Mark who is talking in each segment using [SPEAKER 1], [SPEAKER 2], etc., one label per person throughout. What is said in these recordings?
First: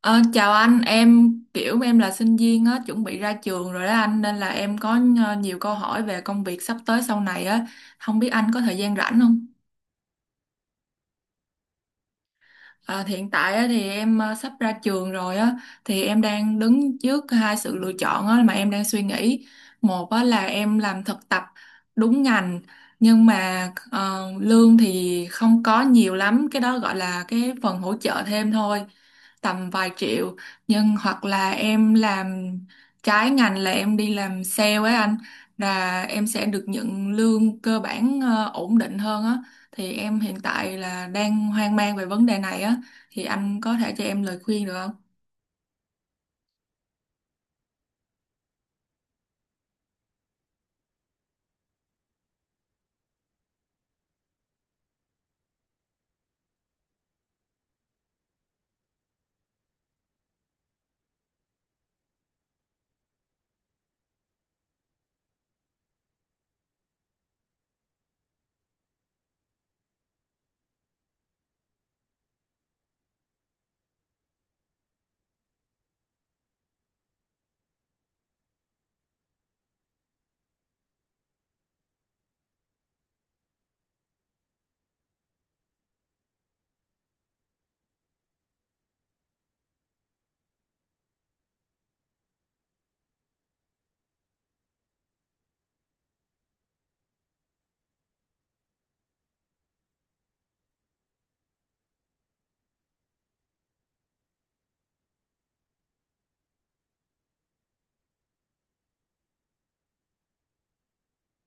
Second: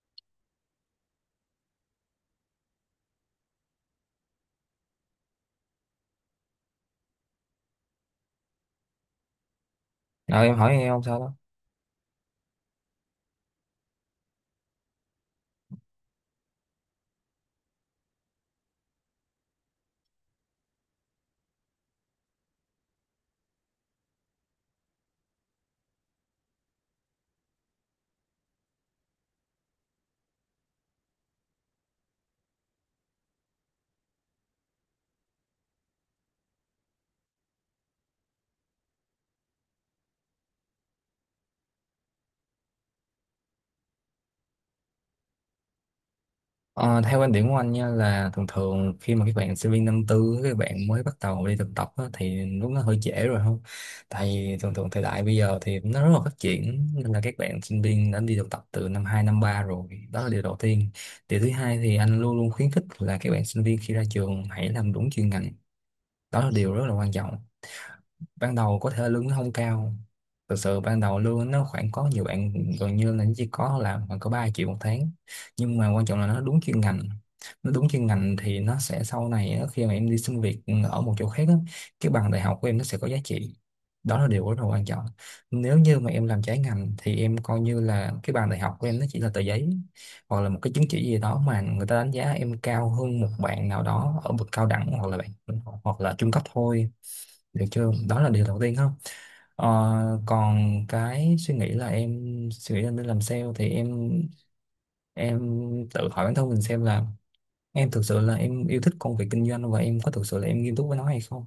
[SPEAKER 1] Ờ, Chào anh, em kiểu em là sinh viên á, chuẩn bị ra trường rồi đó anh, nên là em có nhiều câu hỏi về công việc sắp tới sau này á, không biết anh có thời gian rảnh không?
[SPEAKER 2] Ờ, em hỏi em không sao đó.
[SPEAKER 1] À, thì hiện tại á, thì em sắp ra trường rồi á, thì em đang đứng trước hai sự lựa chọn á, mà em đang suy nghĩ. Một á, là em làm thực tập đúng ngành, nhưng mà lương thì không có nhiều lắm, cái đó gọi là cái phần hỗ trợ thêm thôi, tầm vài triệu. Nhưng hoặc là em làm trái ngành, là em đi làm sale ấy anh, là em sẽ được nhận lương cơ bản ổn định hơn á. Thì em hiện tại là đang hoang mang về vấn đề này á, thì anh có thể cho em lời khuyên được không?
[SPEAKER 2] Ờ, theo quan điểm của anh nha, là thường thường khi mà các bạn sinh viên năm tư, các bạn mới bắt đầu đi thực tập á, thì lúc nó hơi trễ rồi, không? Tại vì thường thường thời đại bây giờ thì nó rất là phát triển, nên là các bạn sinh viên đã đi thực tập từ năm hai, năm 3 rồi. Đó là điều đầu tiên. Điều thứ hai thì anh luôn luôn khuyến khích là các bạn sinh viên khi ra trường hãy làm đúng chuyên ngành. Đó là điều rất là quan trọng. Ban đầu có thể lương nó không cao, thực sự ban đầu lương nó khoảng, có nhiều bạn gần như là nó chỉ có là khoảng có 3 triệu một tháng, nhưng mà quan trọng là nó đúng chuyên ngành. Nó đúng chuyên ngành thì nó sẽ sau này á, khi mà em đi xin việc ở một chỗ khác á, cái bằng đại học của em nó sẽ có giá trị. Đó là điều rất là quan trọng. Nếu như mà em làm trái ngành thì em coi như là cái bằng đại học của em nó chỉ là tờ giấy, hoặc là một cái chứng chỉ gì đó mà người ta đánh giá em cao hơn một bạn nào đó ở bậc cao đẳng, hoặc là bạn hoặc là trung cấp thôi. Được chưa? Đó là điều đầu tiên, không? Ờ, còn cái suy nghĩ là em suy nghĩ là nên làm sale, thì em tự hỏi bản thân mình xem là em thực sự là em yêu thích công việc kinh doanh và em có thực sự là em nghiêm túc với nó hay không.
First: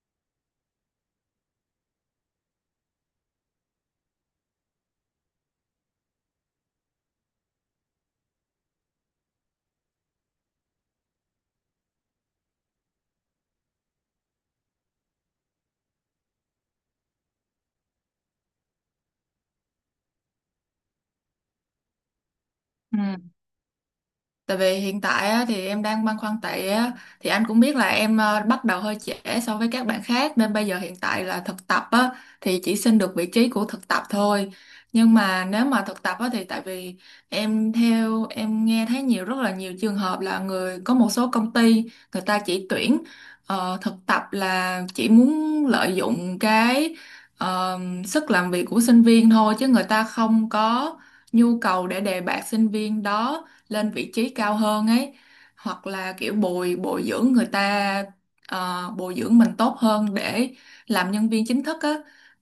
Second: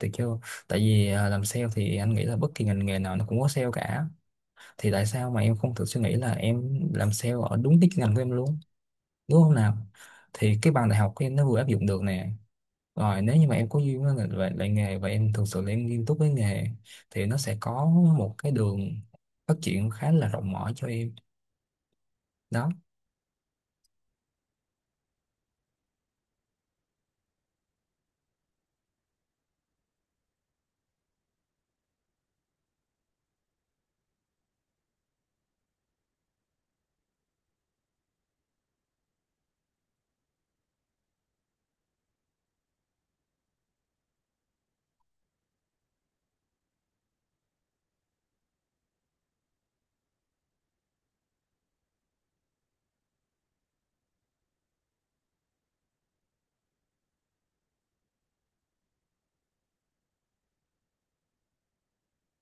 [SPEAKER 2] Được chưa? Tại vì làm sale thì anh nghĩ là bất kỳ ngành nghề nào nó cũng có sale cả. Thì tại sao mà em không thử suy nghĩ là em làm sale ở đúng cái ngành của em luôn, đúng không nào? Thì cái bằng đại học của em nó vừa áp dụng được nè. Rồi nếu như mà em có duyên với lại nghề và em thực sự là em nghiêm túc với nghề, thì nó sẽ có một cái đường phát triển khá là rộng mở cho em đó.
[SPEAKER 1] Ừ. Tại vì hiện tại á, thì em đang băn khoăn tại á, thì anh cũng biết là em bắt đầu hơi trễ so với các bạn khác, nên bây giờ hiện tại là thực tập á, thì chỉ xin được vị trí của thực tập thôi. Nhưng mà nếu mà thực tập á, thì tại vì em, theo em nghe thấy rất là nhiều trường hợp là có một số công ty người ta chỉ tuyển thực tập là chỉ muốn lợi dụng cái ờ, sức làm việc của sinh viên thôi, chứ người ta không có nhu cầu để đề bạt sinh viên đó lên vị trí cao hơn ấy, hoặc là kiểu bồi bồi dưỡng người ta, bồi dưỡng mình tốt hơn để làm nhân viên chính thức á.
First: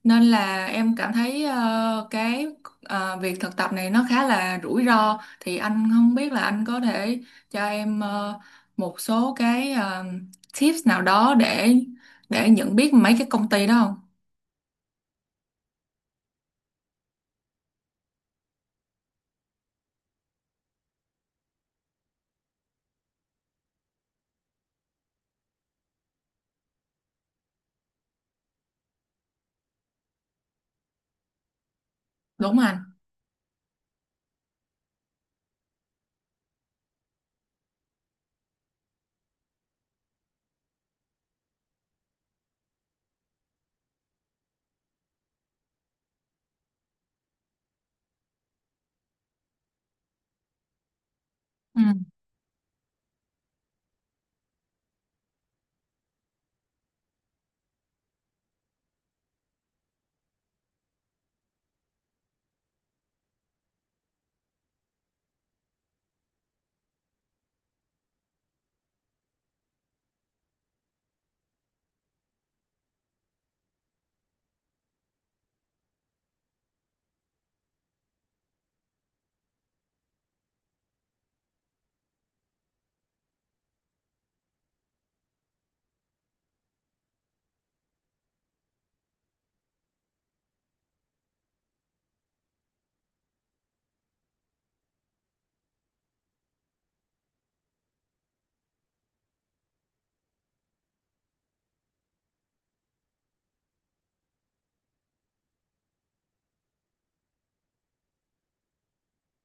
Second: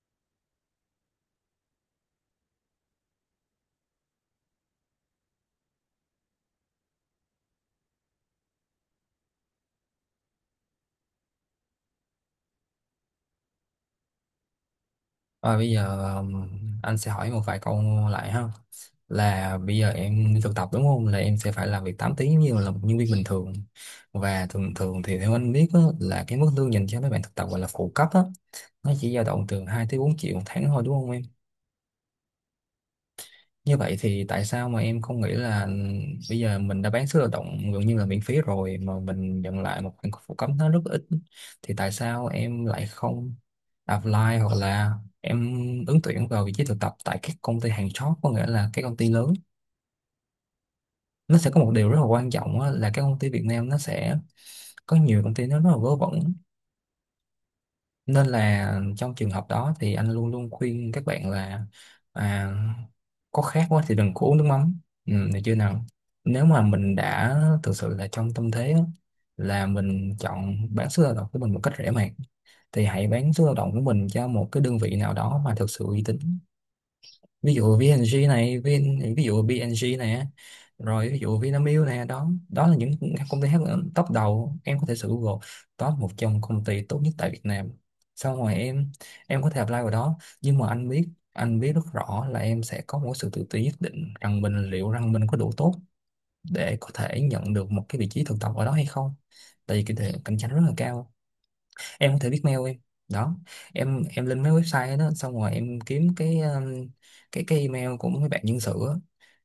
[SPEAKER 1] Nên là em cảm thấy cái việc thực tập này nó khá là rủi ro, thì anh không biết là anh có thể cho em một số cái tips nào đó để nhận biết mấy cái công ty đó không,
[SPEAKER 2] Rồi bây giờ anh sẽ hỏi một vài câu lại ha. Là bây giờ em đi thực tập đúng không? Là em sẽ phải làm việc 8 tiếng như là một nhân viên bình thường. Và thường thường thì theo anh biết á, là cái mức lương dành cho mấy bạn thực tập gọi là phụ cấp á, nó chỉ dao động từ 2 tới 4 triệu một tháng thôi, đúng không em?
[SPEAKER 1] đúng không anh?
[SPEAKER 2] Như vậy thì tại sao mà em không nghĩ là ừ, bây giờ mình đã bán sức lao động gần như là miễn phí rồi mà mình nhận lại một khoản phụ cấp nó rất ít, thì tại sao em lại không apply, hoặc là em ứng tuyển vào vị trí thực tập tại các công ty hàng chót, có nghĩa là các công ty lớn. Nó sẽ có một
[SPEAKER 1] Ừ.
[SPEAKER 2] điều rất là quan trọng á, là các công ty Việt Nam nó sẽ có nhiều công ty nó rất là vớ vẩn, nên là trong trường hợp đó thì anh luôn luôn khuyên các bạn là à, có khát quá thì đừng có uống nước mắm, ừ, được chưa nào? Nếu mà mình đã thực sự là trong tâm thế á, là mình chọn bán sức lao động của mình một cách rẻ mạt, thì hãy bán sức lao động của mình cho một cái đơn vị nào đó mà thực sự uy tín. Ví dụ VNG này, rồi ví dụ Vinamilk này, đó đó là những công ty hát top đầu. Em có thể sử Google top một trong công ty tốt nhất tại Việt Nam, xong rồi em có thể apply vào đó. Nhưng mà anh biết rất rõ là em sẽ có một sự tự ti nhất định rằng mình, liệu rằng mình có đủ tốt để có thể nhận được một cái vị trí thực tập ở đó hay không, tại vì cái cạnh tranh rất là cao. Em có thể viết mail em đó, em lên mấy website đó xong rồi em kiếm cái email của mấy bạn nhân sự á.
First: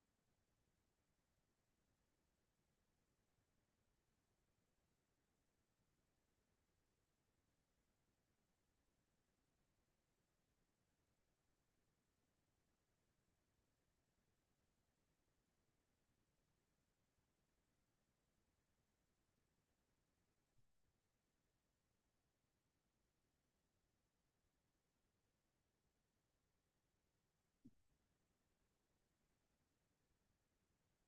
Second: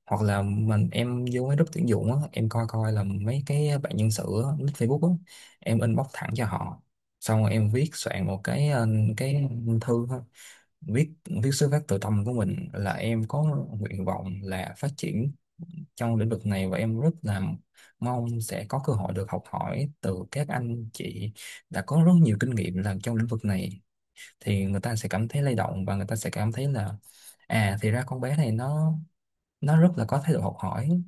[SPEAKER 2] Hoặc là mình em vô mấy group tuyển dụng á, em coi coi là mấy cái bạn nhân sự á, list Facebook á, em inbox thẳng cho họ. Xong rồi em viết soạn một cái cái thư thôi. Viết viết xuất phát từ tâm của mình là em có nguyện vọng là phát triển trong lĩnh vực này và em rất là mong sẽ có cơ hội được học hỏi từ các anh chị đã có rất nhiều kinh nghiệm làm trong lĩnh vực này, thì người ta sẽ cảm thấy lay động và người ta sẽ cảm thấy là à thì ra con bé này nó rất là có thái độ học hỏi.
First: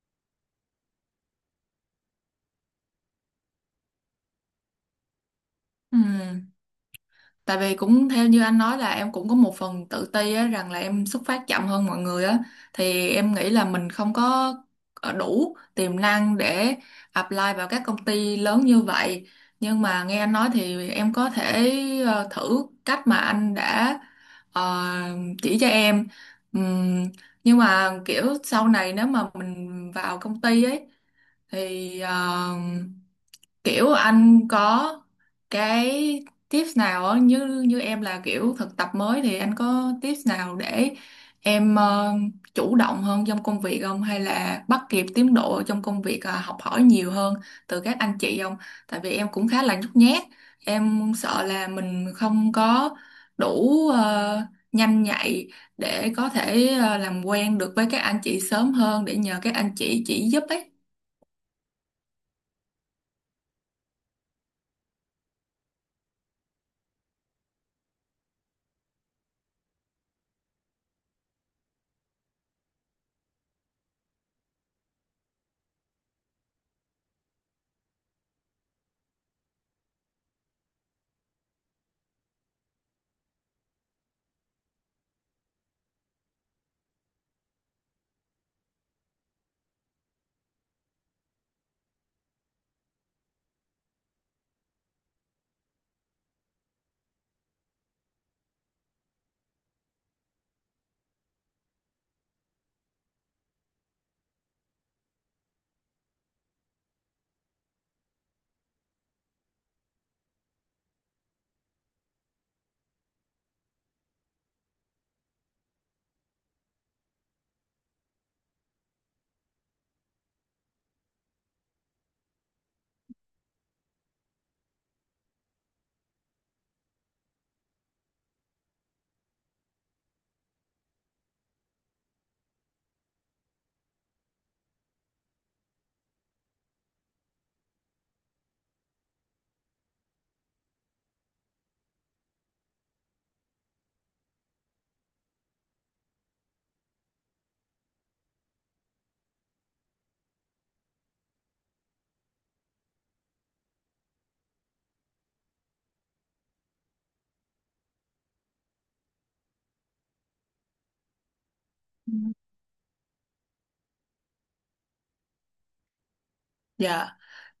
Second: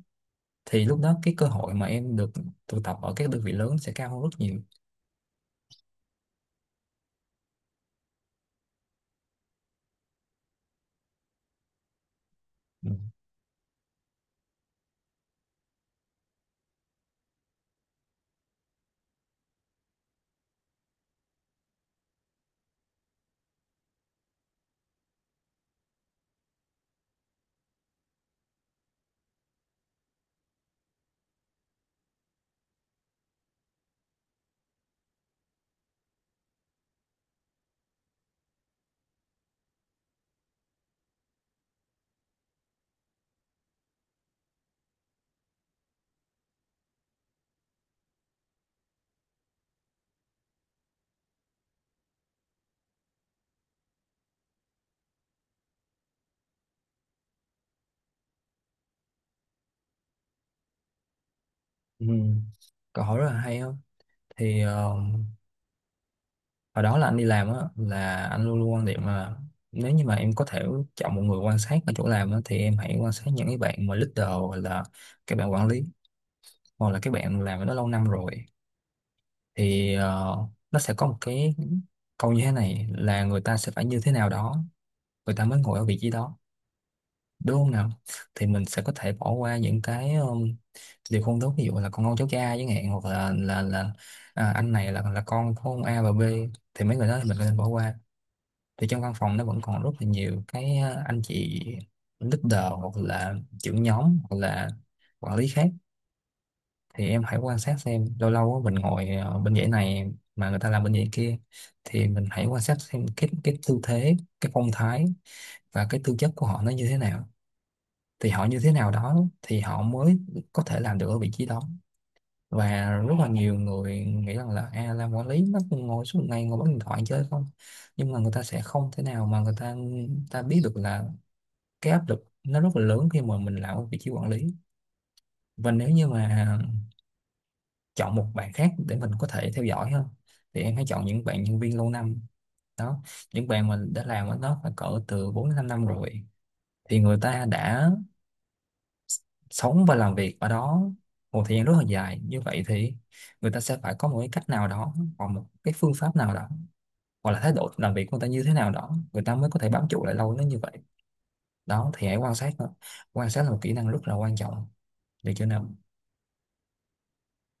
[SPEAKER 2] Thì lúc đó cái cơ hội mà em được tụ tập ở các đơn vị lớn sẽ cao hơn rất nhiều,
[SPEAKER 1] Ừ. Tại vì cũng theo như anh nói là em cũng có một phần tự ti á, rằng là em xuất phát chậm hơn mọi người á,
[SPEAKER 2] ừ.
[SPEAKER 1] thì em nghĩ là mình không có đủ tiềm năng để apply vào các công ty lớn như vậy. Nhưng mà nghe anh nói thì em có thể thử cách mà anh đã ờ, chỉ cho em. Ừm, nhưng mà kiểu sau này nếu mà mình vào công ty ấy thì kiểu anh có cái tips nào á, như như em là kiểu thực tập mới, thì anh có tips nào để em chủ động hơn trong công việc không, hay là bắt kịp tiến độ trong công việc, học hỏi nhiều hơn từ các anh chị không? Tại vì em cũng khá là nhút nhát, em sợ là mình không có đủ nhanh nhạy để có thể làm quen được với các anh chị sớm hơn để nhờ các anh chị chỉ giúp ấy.
[SPEAKER 2] Ừ. Câu hỏi rất là hay không? Thì ờ, hồi đó là anh đi làm á, là anh luôn luôn quan điểm là nếu như mà em có thể chọn một người quan sát ở chỗ làm á, thì em hãy quan sát những cái bạn mà leader hoặc là các bạn quản lý, hoặc là các bạn làm ở đó lâu năm rồi. Thì ờ, nó sẽ có một cái câu như thế này là người ta sẽ phải như thế nào đó người ta mới ngồi ở vị trí đó, đúng không nào? Thì mình sẽ có thể bỏ qua những cái điều không tốt, ví dụ là con ông cháu cha chẳng hạn, hoặc là là à, anh này là con của ông A và B, thì mấy người đó thì mình có nên bỏ qua. Thì trong văn phòng nó vẫn còn rất là nhiều cái ờ, anh chị leader hoặc là trưởng nhóm hoặc là quản lý khác, thì em hãy quan sát xem lâu lâu á, mình ngồi ờ, bên dãy này mà người ta làm bên dãy kia, thì mình hãy quan sát xem cái tư thế, cái phong thái và cái tư chất của họ nó như thế nào. Thì họ như thế nào đó thì họ mới có thể làm được ở vị trí đó. Và rất là nhiều người nghĩ rằng là à, làm quản lý nó cũng ngồi suốt ngày ngồi bấm điện thoại chơi không, nhưng mà người ta sẽ không thể nào mà người ta ta biết được là cái áp lực nó rất là lớn khi mà mình làm ở vị trí quản lý. Và nếu như mà chọn một bạn khác để mình có thể theo dõi hơn, thì em hãy chọn những bạn nhân viên lâu năm đó, những bạn mình đã làm ở đó phải cỡ từ 4 đến 5 năm rồi, thì người ta đã sống và làm việc ở đó một thời gian rất là dài như vậy, thì người ta sẽ phải có một cái cách nào đó, hoặc một cái phương pháp nào đó, hoặc là thái độ làm việc của người ta như thế nào đó, người ta mới có thể bám trụ lại lâu đến như vậy. Đó, thì
[SPEAKER 1] Ừ.
[SPEAKER 2] hãy quan sát thôi. Quan sát là một kỹ năng rất là quan trọng, để cho nên.
[SPEAKER 1] Dạ.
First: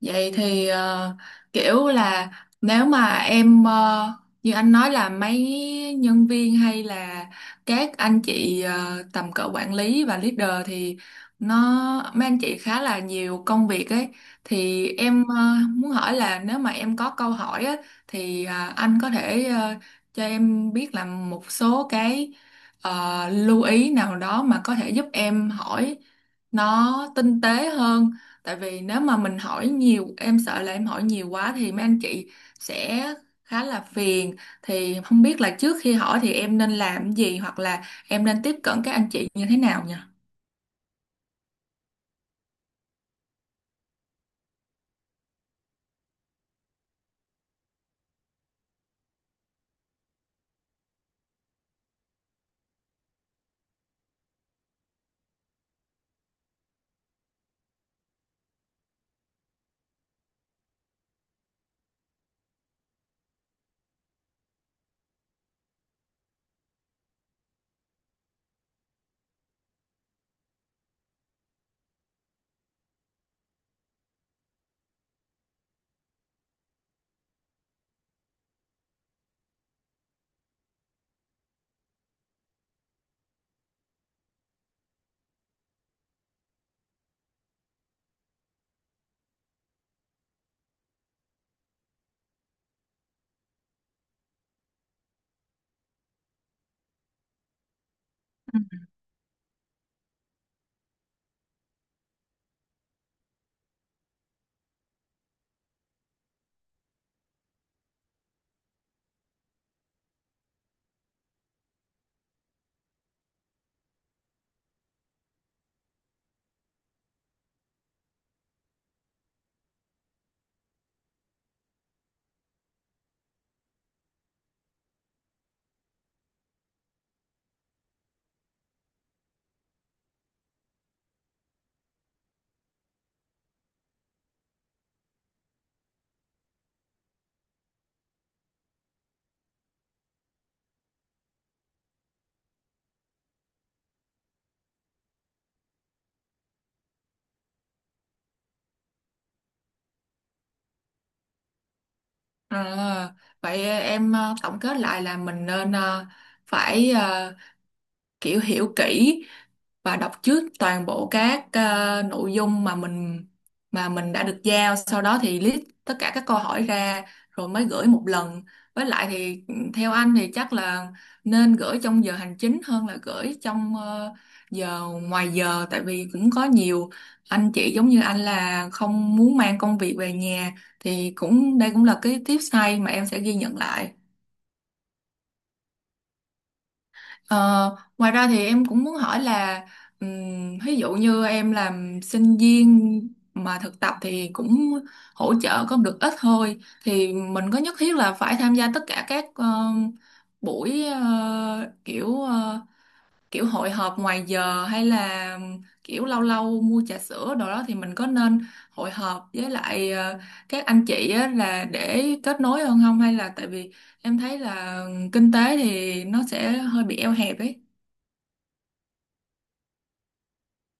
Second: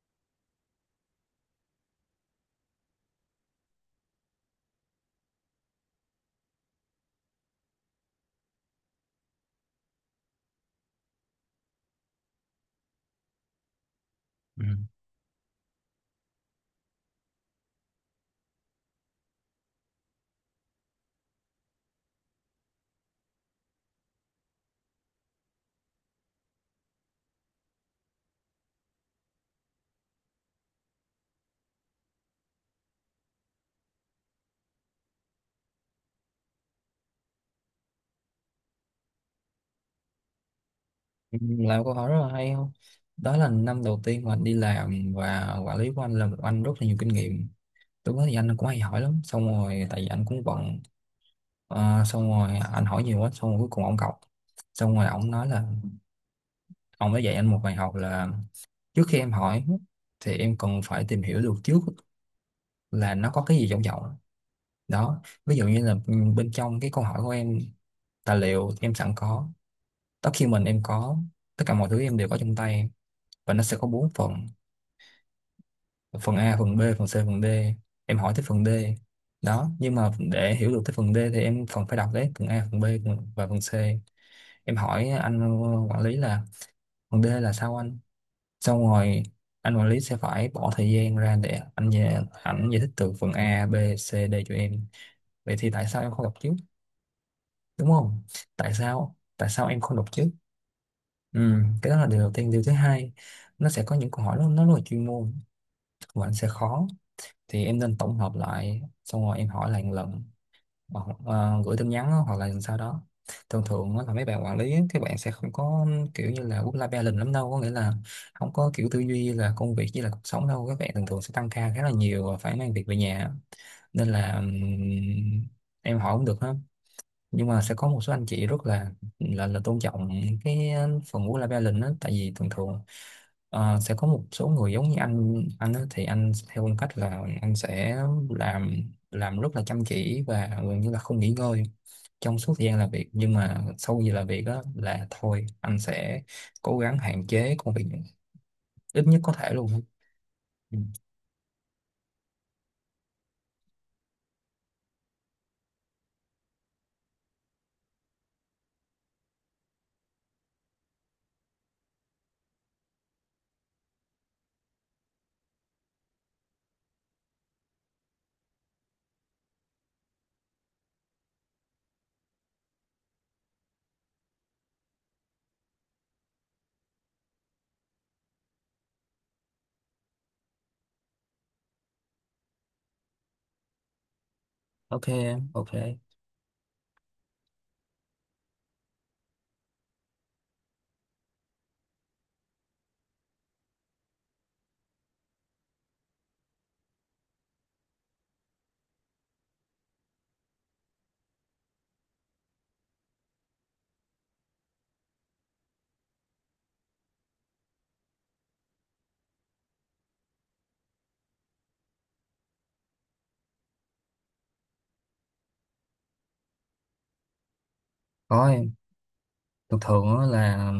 [SPEAKER 1] Vậy thì kiểu là nếu mà em như anh nói là mấy nhân viên hay là các anh chị tầm cỡ quản lý và leader, thì nó mấy anh chị khá là nhiều công việc ấy,
[SPEAKER 2] Ừ.
[SPEAKER 1] thì em muốn hỏi là nếu mà em có câu hỏi á, thì à, anh có thể cho em biết là một số cái lưu ý nào đó mà có thể giúp em hỏi nó tinh tế hơn. Tại vì nếu mà mình hỏi nhiều, em sợ là em hỏi nhiều quá thì mấy anh chị sẽ khá là phiền. Thì không biết là trước khi hỏi thì em nên làm cái gì, hoặc là em nên tiếp cận các anh chị như thế nào nhỉ?
[SPEAKER 2] Ừ, làm câu hỏi rất là hay không? Đó là năm đầu tiên mà anh đi làm và quản lý của anh là một anh rất là nhiều kinh nghiệm. Lúc đó thì anh cũng hay hỏi lắm, xong rồi tại vì anh cũng bận. Ờ, xong rồi anh hỏi nhiều quá, xong rồi cuối cùng ông cọc. Xong rồi ông nói là, ông đã dạy anh một bài học là trước khi em hỏi thì em cần phải tìm hiểu được trước là nó có cái gì trong giọng. Đó. Ví dụ như là bên trong cái câu hỏi của em, tài liệu em sẵn có, document em có, tất cả mọi thứ em đều có trong tay, và nó sẽ có bốn phần: phần A, phần B, phần C, phần D. Em hỏi tới phần D đó, nhưng mà để hiểu được tới phần D thì em phần phải đọc đấy phần A, phần B, và phần C. Em hỏi anh quản lý là phần D là sao anh. Xong rồi anh quản lý sẽ phải bỏ thời gian ra để anh giải thích từ phần A, B, C, D cho em. Vậy thì tại sao em không đọc trước, đúng không? Tại sao em không đọc trước? ừ, cái đó là điều đầu tiên. Điều thứ hai, nó sẽ có những câu hỏi nó rất là chuyên môn và anh sẽ khó, thì em nên tổng hợp lại xong rồi em hỏi lại một lần, hoặc gửi tin nhắn á, hoặc là sau đó. Thường thường á là mấy bạn quản lý á, các bạn sẽ không có kiểu như là work life balance lắm đâu, có nghĩa là không có kiểu tư duy là công việc với là cuộc sống đâu, các bạn thường thường sẽ tăng ca khá là nhiều và phải mang việc về nhà. Nên là em hỏi cũng được ha, nhưng mà sẽ có một số anh chị rất là là tôn trọng cái phần work life balance đó, tại vì thường thường sẽ có một số người giống như anh á, thì anh theo phong cách là anh sẽ làm rất là chăm chỉ và gần như là không nghỉ ngơi trong suốt thời gian làm việc, nhưng mà sau giờ làm việc đó là thôi anh sẽ cố gắng hạn chế công việc ít nhất có thể luôn. Ừ.
[SPEAKER 1] À, vậy em tổng kết lại là mình nên phải kiểu hiểu kỹ và đọc trước toàn bộ các nội dung mà mình đã được giao, sau đó thì list tất cả các câu hỏi ra rồi mới gửi một lần. Với lại thì theo anh thì chắc là nên gửi trong giờ hành chính hơn là gửi trong giờ ngoài giờ, tại vì cũng có nhiều anh chị giống như anh là không muốn mang công việc về nhà. Thì cũng đây cũng là cái tips hay mà em sẽ ghi nhận lại.
[SPEAKER 2] Ok. Ok.
[SPEAKER 1] Ờ, Ngoài ra thì em cũng muốn hỏi là, ví dụ như em làm sinh viên mà thực tập thì cũng hỗ trợ có được ít thôi, thì mình có nhất thiết là phải tham gia tất cả các buổi kiểu hội họp ngoài giờ, hay là kiểu lâu lâu mua trà sữa đồ đó, thì mình có nên hội họp với lại các anh chị á là để kết nối hơn không, hay là tại vì em thấy là kinh tế thì nó sẽ hơi bị eo hẹp ấy?
[SPEAKER 2] Rồi, thường thường á là,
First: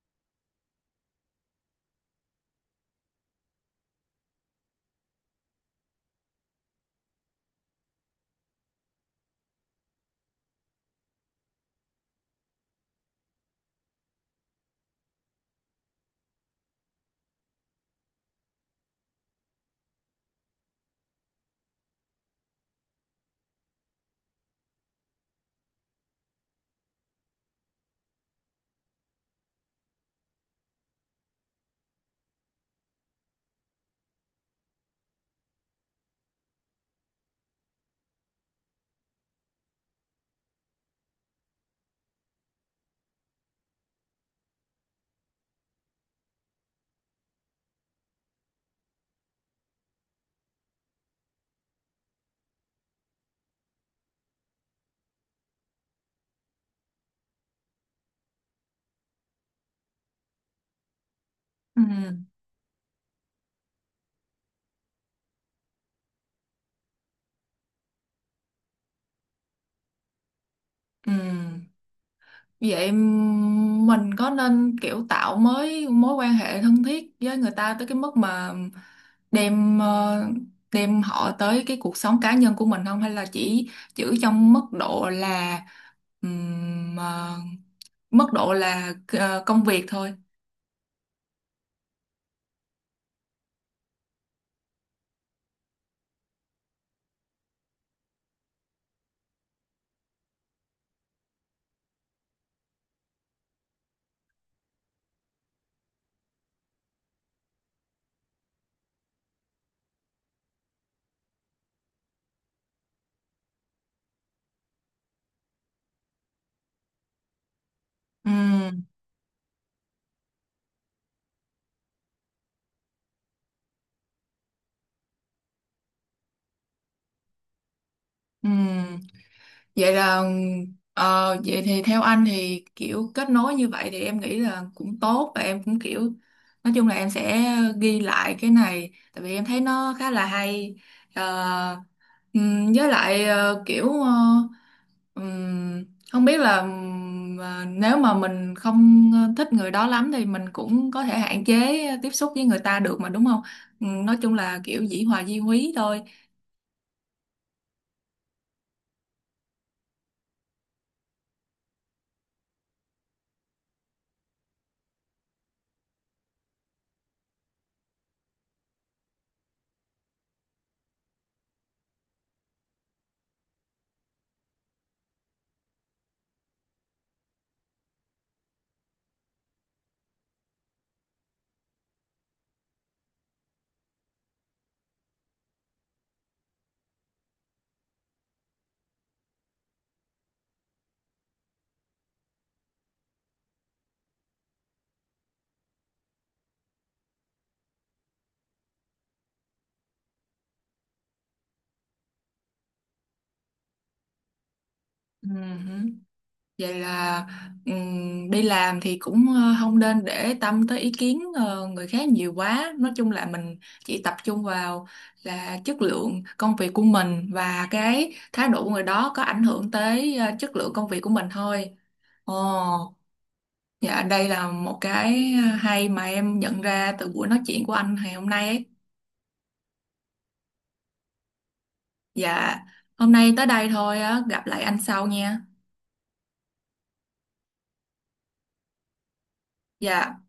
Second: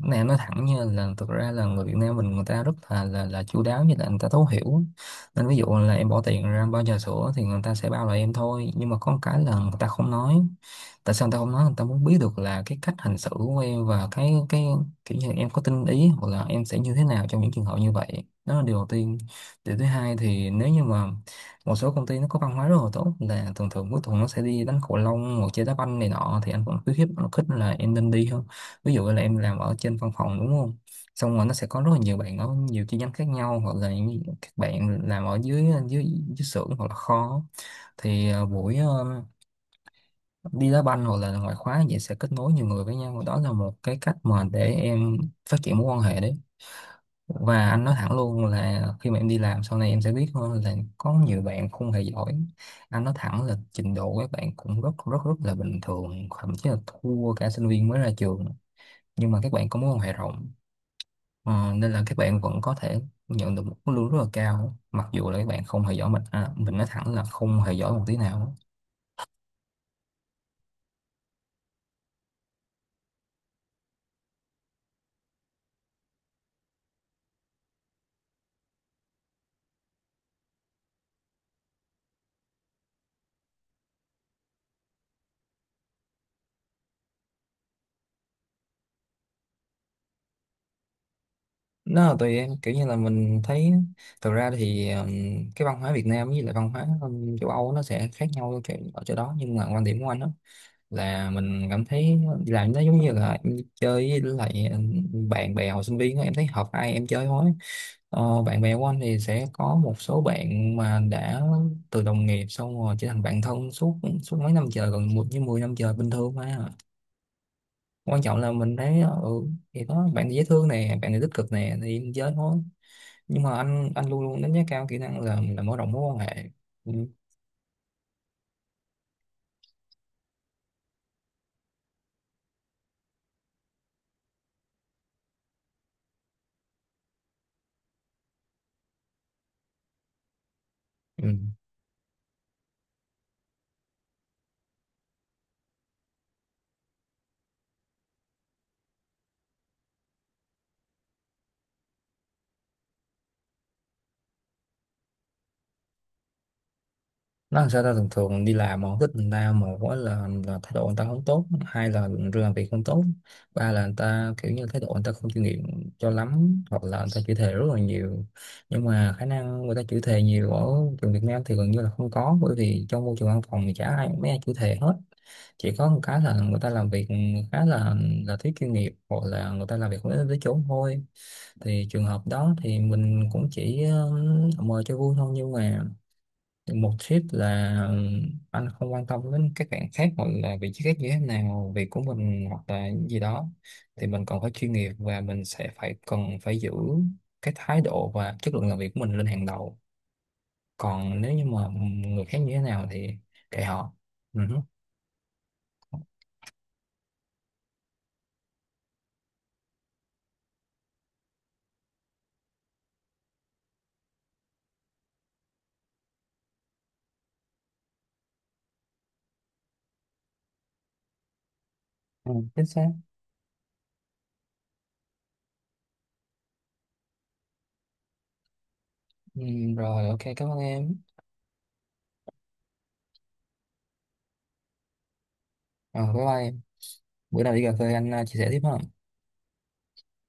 [SPEAKER 2] cái này em nói thẳng nha, là thực ra là người Việt Nam mình người ta rất là là chu đáo, như là người ta thấu hiểu, nên ví dụ là em bỏ tiền ra bao trà sữa thì người ta sẽ bao lại em thôi. Nhưng mà có một cái là người ta không nói. Tại sao tao không nói? Tao muốn biết được là cái cách hành xử của em và cái kiểu như em có tinh ý hoặc là em sẽ như thế nào trong những trường hợp như vậy. Đó là điều đầu tiên. Điều thứ hai thì nếu như mà một số công ty nó có văn hóa rất là tốt, là thường thường cuối tuần nó sẽ đi đánh cầu lông hoặc chơi đá banh này nọ, thì anh vẫn khuyến khích là em nên đi hơn. Ví dụ là em làm ở trên văn phòng, đúng không, xong rồi nó sẽ có rất là nhiều bạn ở nhiều chi nhánh khác nhau, hoặc là các bạn làm ở dưới dưới dưới xưởng hoặc là kho, thì buổi đi đá banh hoặc là ngoại khóa vậy sẽ kết nối nhiều người với nhau. Đó là một cái cách mà để em phát triển mối quan hệ đấy. Và anh nói thẳng luôn là khi mà em đi làm sau này em sẽ biết hơn, là có nhiều bạn không hề giỏi. Anh nói thẳng là trình độ các bạn cũng rất rất rất là bình thường, thậm chí là thua cả sinh viên mới ra trường, nhưng mà các bạn có mối quan hệ rộng. Ờ,
[SPEAKER 1] Ừ,
[SPEAKER 2] Nên là các bạn vẫn có thể nhận được một mức lương rất là cao, mặc dù là các bạn không hề giỏi. Mình à, mình nói thẳng là không hề giỏi một tí nào.
[SPEAKER 1] ừ. Vậy mình có nên kiểu tạo mới mối quan hệ thân thiết với người ta tới cái mức mà đem ờ, đem họ tới cái cuộc sống cá nhân của mình không, hay là chỉ giữ trong mức độ là ờ, mức độ là ờ, công việc thôi?
[SPEAKER 2] Nó là tùy em, kiểu như là mình thấy thực ra thì cái văn hóa Việt Nam với lại văn hóa châu Âu nó sẽ khác nhau ở chỗ đó. Nhưng mà quan điểm của anh đó là mình cảm thấy đi làm nó giống như là em đi chơi với lại bạn bè hồi sinh viên á, em thấy hợp ai em chơi thôi. Bạn bè của anh thì sẽ có một số bạn mà đã từ đồng nghiệp xong rồi trở thành bạn thân, suốt suốt mấy năm trời, gần một với mười năm trời bình thường mà. Quan
[SPEAKER 1] Ừ,
[SPEAKER 2] trọng là mình thấy thì có bạn này dễ thương nè, bạn này tích cực nè, thì em chơi thôi. Nhưng mà anh luôn luôn đánh giá cao kỹ năng là mở rộng mối quan hệ. Ừ.
[SPEAKER 1] ừ. Vậy là vậy thì theo anh thì kiểu kết nối như vậy thì em nghĩ là cũng tốt, và em cũng kiểu nói chung là em sẽ ghi lại cái này, tại vì em thấy nó khá là hay.
[SPEAKER 2] Ừ.
[SPEAKER 1] Ờ, với lại kiểu ừm, không biết là nếu mà mình không thích người đó lắm thì mình cũng có thể hạn chế tiếp xúc với người ta được mà, đúng không? Nói chung là kiểu dĩ hòa vi quý thôi.
[SPEAKER 2] Nó làm sao ta, thường thường đi làm mà không thích người ta, một á là thái độ người ta không tốt, hai là làm việc không tốt, ba là người ta kiểu như thái độ người ta không chuyên nghiệp cho lắm, hoặc là người ta chửi thề rất là nhiều. Nhưng mà khả năng người ta chửi thề nhiều ở trường Việt Nam thì gần như là không có, bởi vì trong môi trường văn phòng thì chả ai mấy ai chửi thề hết. Chỉ có một cái là người ta làm việc khá là thiếu chuyên nghiệp, hoặc là người ta làm việc không đến tới chốn thôi. Thì trường hợp đó thì mình cũng chỉ mời cho vui thôi. Nhưng mà một tip là, anh không quan tâm đến các bạn khác hoặc là vị trí khác như thế nào, việc của mình hoặc là gì đó, thì mình còn phải chuyên nghiệp và mình sẽ phải cần phải giữ cái thái độ và chất lượng làm việc của mình lên hàng đầu. Còn nếu như mà người khác như thế nào thì kệ họ. Ừ.
[SPEAKER 1] Ừm. Vậy là đi làm thì cũng không nên để tâm tới ý kiến người khác nhiều quá. Nói chung là mình chỉ tập trung vào là chất lượng công việc của mình, và cái thái độ của người đó có ảnh hưởng tới chất lượng công việc của mình thôi.
[SPEAKER 2] Ừ, chính
[SPEAKER 1] Ồ,
[SPEAKER 2] xác.
[SPEAKER 1] dạ, đây là một cái hay mà em nhận ra từ buổi nói chuyện của anh ngày hôm nay ấy.
[SPEAKER 2] Ừ, rồi, ok, cảm ơn em.
[SPEAKER 1] Dạ, hôm nay tới đây thôi á, gặp lại anh sau nha.
[SPEAKER 2] Ờ, bye bye. Bữa nào đi cà phê anh chia sẻ tiếp ha.
[SPEAKER 1] Dạ.